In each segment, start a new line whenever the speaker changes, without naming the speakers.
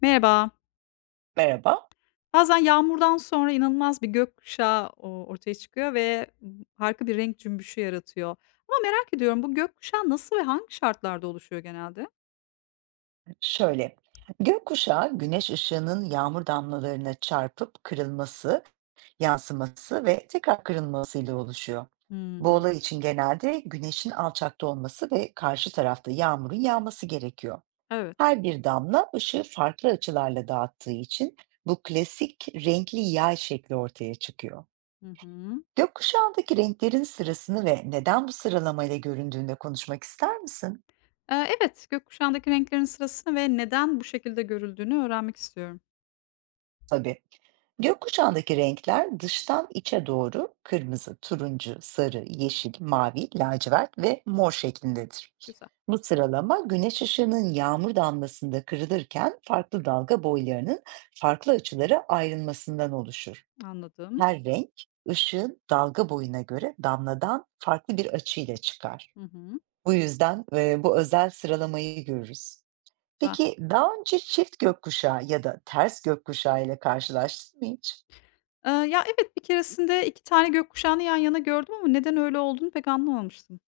Merhaba.
Merhaba.
Bazen yağmurdan sonra inanılmaz bir gökkuşağı ortaya çıkıyor ve harika bir renk cümbüşü yaratıyor. Ama merak ediyorum bu gökkuşağı nasıl ve hangi şartlarda oluşuyor genelde?
Şöyle, gökkuşağı güneş ışığının yağmur damlalarına çarpıp kırılması, yansıması ve tekrar kırılmasıyla oluşuyor. Bu
Hmm,
olay için genelde güneşin alçakta olması ve karşı tarafta yağmurun yağması gerekiyor.
evet.
Her bir damla ışığı farklı açılarla dağıttığı için bu klasik renkli yay şekli ortaya çıkıyor.
Hı hı.
Gökkuşağındaki renklerin sırasını ve neden bu sıralamayla göründüğünde konuşmak ister misin?
Evet, gökkuşağındaki renklerin sırasını ve neden bu şekilde görüldüğünü öğrenmek istiyorum.
Tabii. Gökkuşağındaki renkler dıştan içe doğru kırmızı, turuncu, sarı, yeşil, mavi, lacivert ve mor şeklindedir.
Güzel,
Bu sıralama güneş ışığının yağmur damlasında kırılırken farklı dalga boylarının farklı açılara ayrılmasından oluşur.
anladım.
Her renk ışığın dalga boyuna göre damladan farklı bir açıyla çıkar.
Hı hı,
Bu yüzden bu özel sıralamayı görürüz.
güzel.
Peki daha önce çift gökkuşağı ya da ters gökkuşağı ile karşılaştın mı hiç?
Ya evet, bir keresinde iki tane gökkuşağını yan yana gördüm ama neden öyle olduğunu pek anlamamıştım.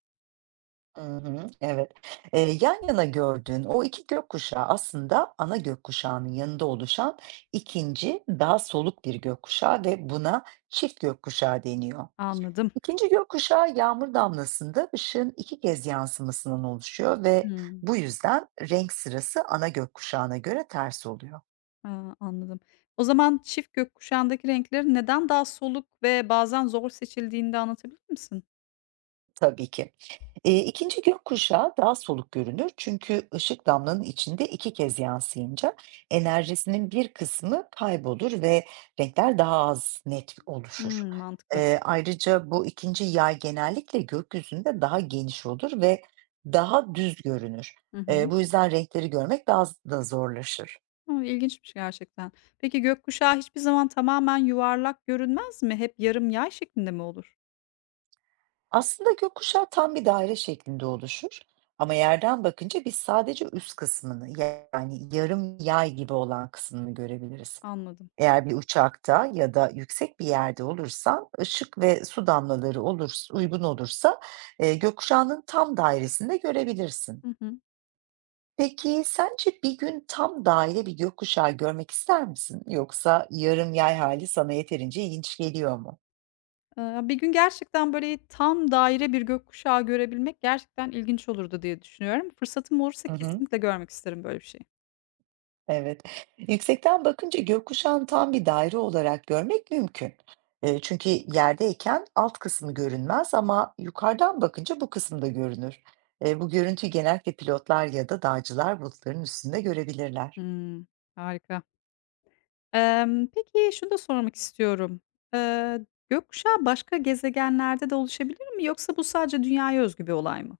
Hı hı, evet. Yan yana gördüğün o iki gökkuşağı aslında ana gökkuşağının yanında oluşan ikinci daha soluk bir gökkuşağı ve buna çift gökkuşağı deniyor.
Anladım.
İkinci gökkuşağı yağmur damlasında ışığın iki kez yansımasından oluşuyor ve
Hmm.
bu yüzden renk sırası ana gökkuşağına göre ters oluyor.
Ha, anladım. O zaman çift gökkuşağındaki renklerin neden daha soluk ve bazen zor seçildiğini de anlatabilir misin?
Tabii ki. 2. gökkuşağı daha soluk görünür çünkü ışık damlanın içinde 2 kez yansıyınca enerjisinin bir kısmı kaybolur ve renkler daha az net oluşur.
Hımm, mantıklı.
Ayrıca bu ikinci yay genellikle gökyüzünde daha geniş olur ve daha düz görünür.
Hı hı.
Bu yüzden renkleri görmek daha z da zorlaşır.
A, ilginçmiş gerçekten. Peki gökkuşağı hiçbir zaman tamamen yuvarlak görünmez mi? Hep yarım yay şeklinde mi olur?
Aslında gökkuşağı tam bir daire şeklinde oluşur ama yerden bakınca biz sadece üst kısmını yani yarım yay gibi olan kısmını görebiliriz.
Anladım.
Eğer bir uçakta ya da yüksek bir yerde olursan ışık ve su damlaları olursa, uygun olursa gökkuşağının tam dairesini de görebilirsin.
Hı hı.
Peki sence bir gün tam daire bir gökkuşağı görmek ister misin? Yoksa yarım yay hali sana yeterince ilginç geliyor mu?
Bir gün gerçekten böyle tam daire bir gökkuşağı görebilmek gerçekten ilginç olurdu diye düşünüyorum. Fırsatım olursa
Hı hı.
kesinlikle görmek isterim böyle bir şey.
Evet. Yüksekten bakınca gökkuşağını tam bir daire olarak görmek mümkün. Çünkü yerdeyken alt kısmı görünmez ama yukarıdan bakınca bu kısım da görünür. Bu görüntüyü genellikle pilotlar ya da dağcılar bulutların üstünde görebilirler.
Hımm, harika. Peki şunu da sormak istiyorum. Gökkuşağı başka gezegenlerde de oluşabilir mi yoksa bu sadece dünyaya özgü bir olay mı?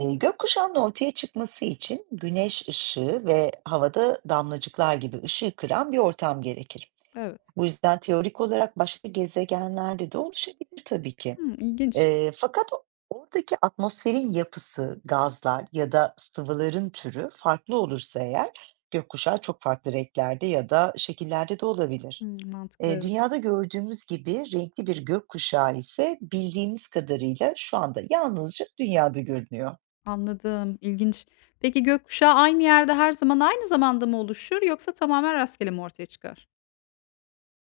Gökkuşağının ortaya çıkması için güneş ışığı ve havada damlacıklar gibi ışığı kıran bir ortam gerekir.
Evet.
Bu yüzden teorik olarak başka gezegenlerde de oluşabilir tabii ki.
Hımm, ilginç.
Fakat oradaki atmosferin yapısı, gazlar ya da sıvıların türü farklı olursa eğer gökkuşağı çok farklı renklerde ya da şekillerde de olabilir.
Hımm, mantıklı evet.
Dünyada gördüğümüz gibi renkli bir gökkuşağı ise bildiğimiz kadarıyla şu anda yalnızca dünyada görünüyor.
Anladım, ilginç. Peki gökkuşağı aynı yerde her zaman aynı zamanda mı oluşur yoksa tamamen rastgele mi ortaya çıkar?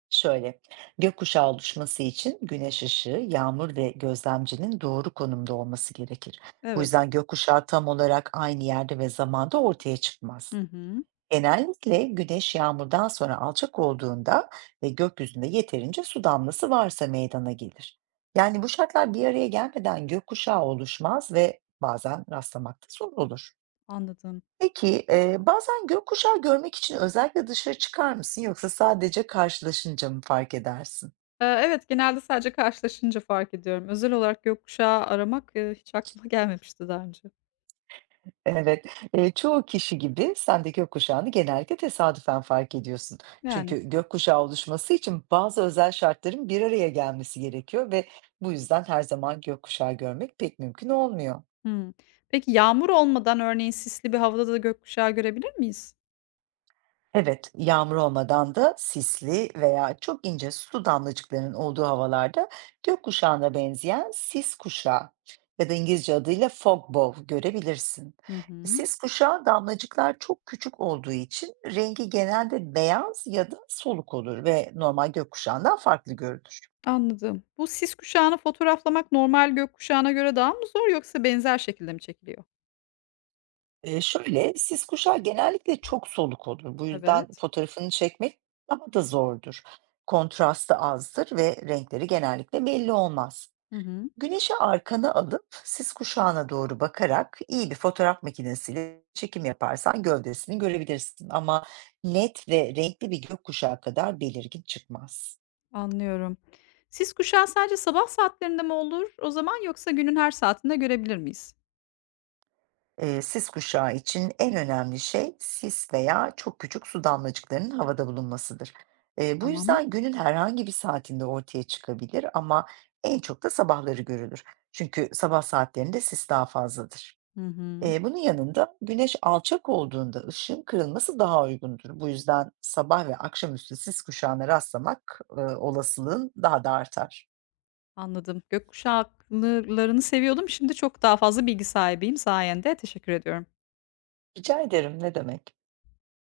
Şöyle, gökkuşağı oluşması için güneş ışığı, yağmur ve gözlemcinin doğru konumda olması gerekir. Bu
Evet.
yüzden gökkuşağı tam olarak aynı yerde ve zamanda ortaya çıkmaz.
Hı hı,
Genellikle güneş yağmurdan sonra alçak olduğunda ve gökyüzünde yeterince su damlası varsa meydana gelir. Yani bu şartlar bir araya gelmeden gökkuşağı oluşmaz ve bazen rastlamakta zor olur.
anladım.
Peki, bazen gökkuşağı görmek için özellikle dışarı çıkar mısın yoksa sadece karşılaşınca mı fark edersin?
Evet, genelde sadece karşılaşınca fark ediyorum. Özel olarak gökkuşağı aramak, hiç aklıma gelmemişti daha önce.
Evet, çoğu kişi gibi sen de gökkuşağını genellikle tesadüfen fark ediyorsun.
Yani.
Çünkü gökkuşağı oluşması için bazı özel şartların bir araya gelmesi gerekiyor ve bu yüzden her zaman gökkuşağı görmek pek mümkün olmuyor.
Hımm. Peki yağmur olmadan örneğin sisli bir havada da gökkuşağı görebilir miyiz?
Evet, yağmur olmadan da sisli veya çok ince su damlacıklarının olduğu havalarda gökkuşağına benzeyen sis kuşağı ya da İngilizce adıyla fog bow görebilirsin.
Hı hı.
Sis kuşağı damlacıklar çok küçük olduğu için rengi genelde beyaz ya da soluk olur ve normal gökkuşağından farklı görünür.
Anladım. Bu sis kuşağını fotoğraflamak normal gökkuşağına göre daha mı zor yoksa benzer şekilde mi çekiliyor?
Şöyle, sis kuşağı genellikle çok soluk olur. Bu yüzden
Evet.
fotoğrafını çekmek daha da zordur. Kontrastı azdır ve renkleri genellikle belli olmaz.
Hı hı.
Güneşi arkana alıp sis kuşağına doğru bakarak iyi bir fotoğraf makinesiyle çekim yaparsan gövdesini görebilirsin ama net ve renkli bir gökkuşağı kadar belirgin çıkmaz.
Anlıyorum. Sis kuşağı sadece sabah saatlerinde mi olur o zaman yoksa günün her saatinde görebilir miyiz?
Sis kuşağı için en önemli şey sis veya çok küçük su damlacıklarının havada bulunmasıdır. Bu
Tamam.
yüzden günün herhangi bir saatinde ortaya çıkabilir ama en çok da sabahları görülür. Çünkü sabah saatlerinde sis daha fazladır.
Hı hı.
Bunun yanında güneş alçak olduğunda ışığın kırılması daha uygundur. Bu yüzden sabah ve akşamüstü sis kuşağına rastlamak, olasılığın daha da artar.
Anladım. Gökkuşaklarını seviyordum. Şimdi çok daha fazla bilgi sahibiyim sayende. Teşekkür ediyorum.
Rica ederim, ne demek.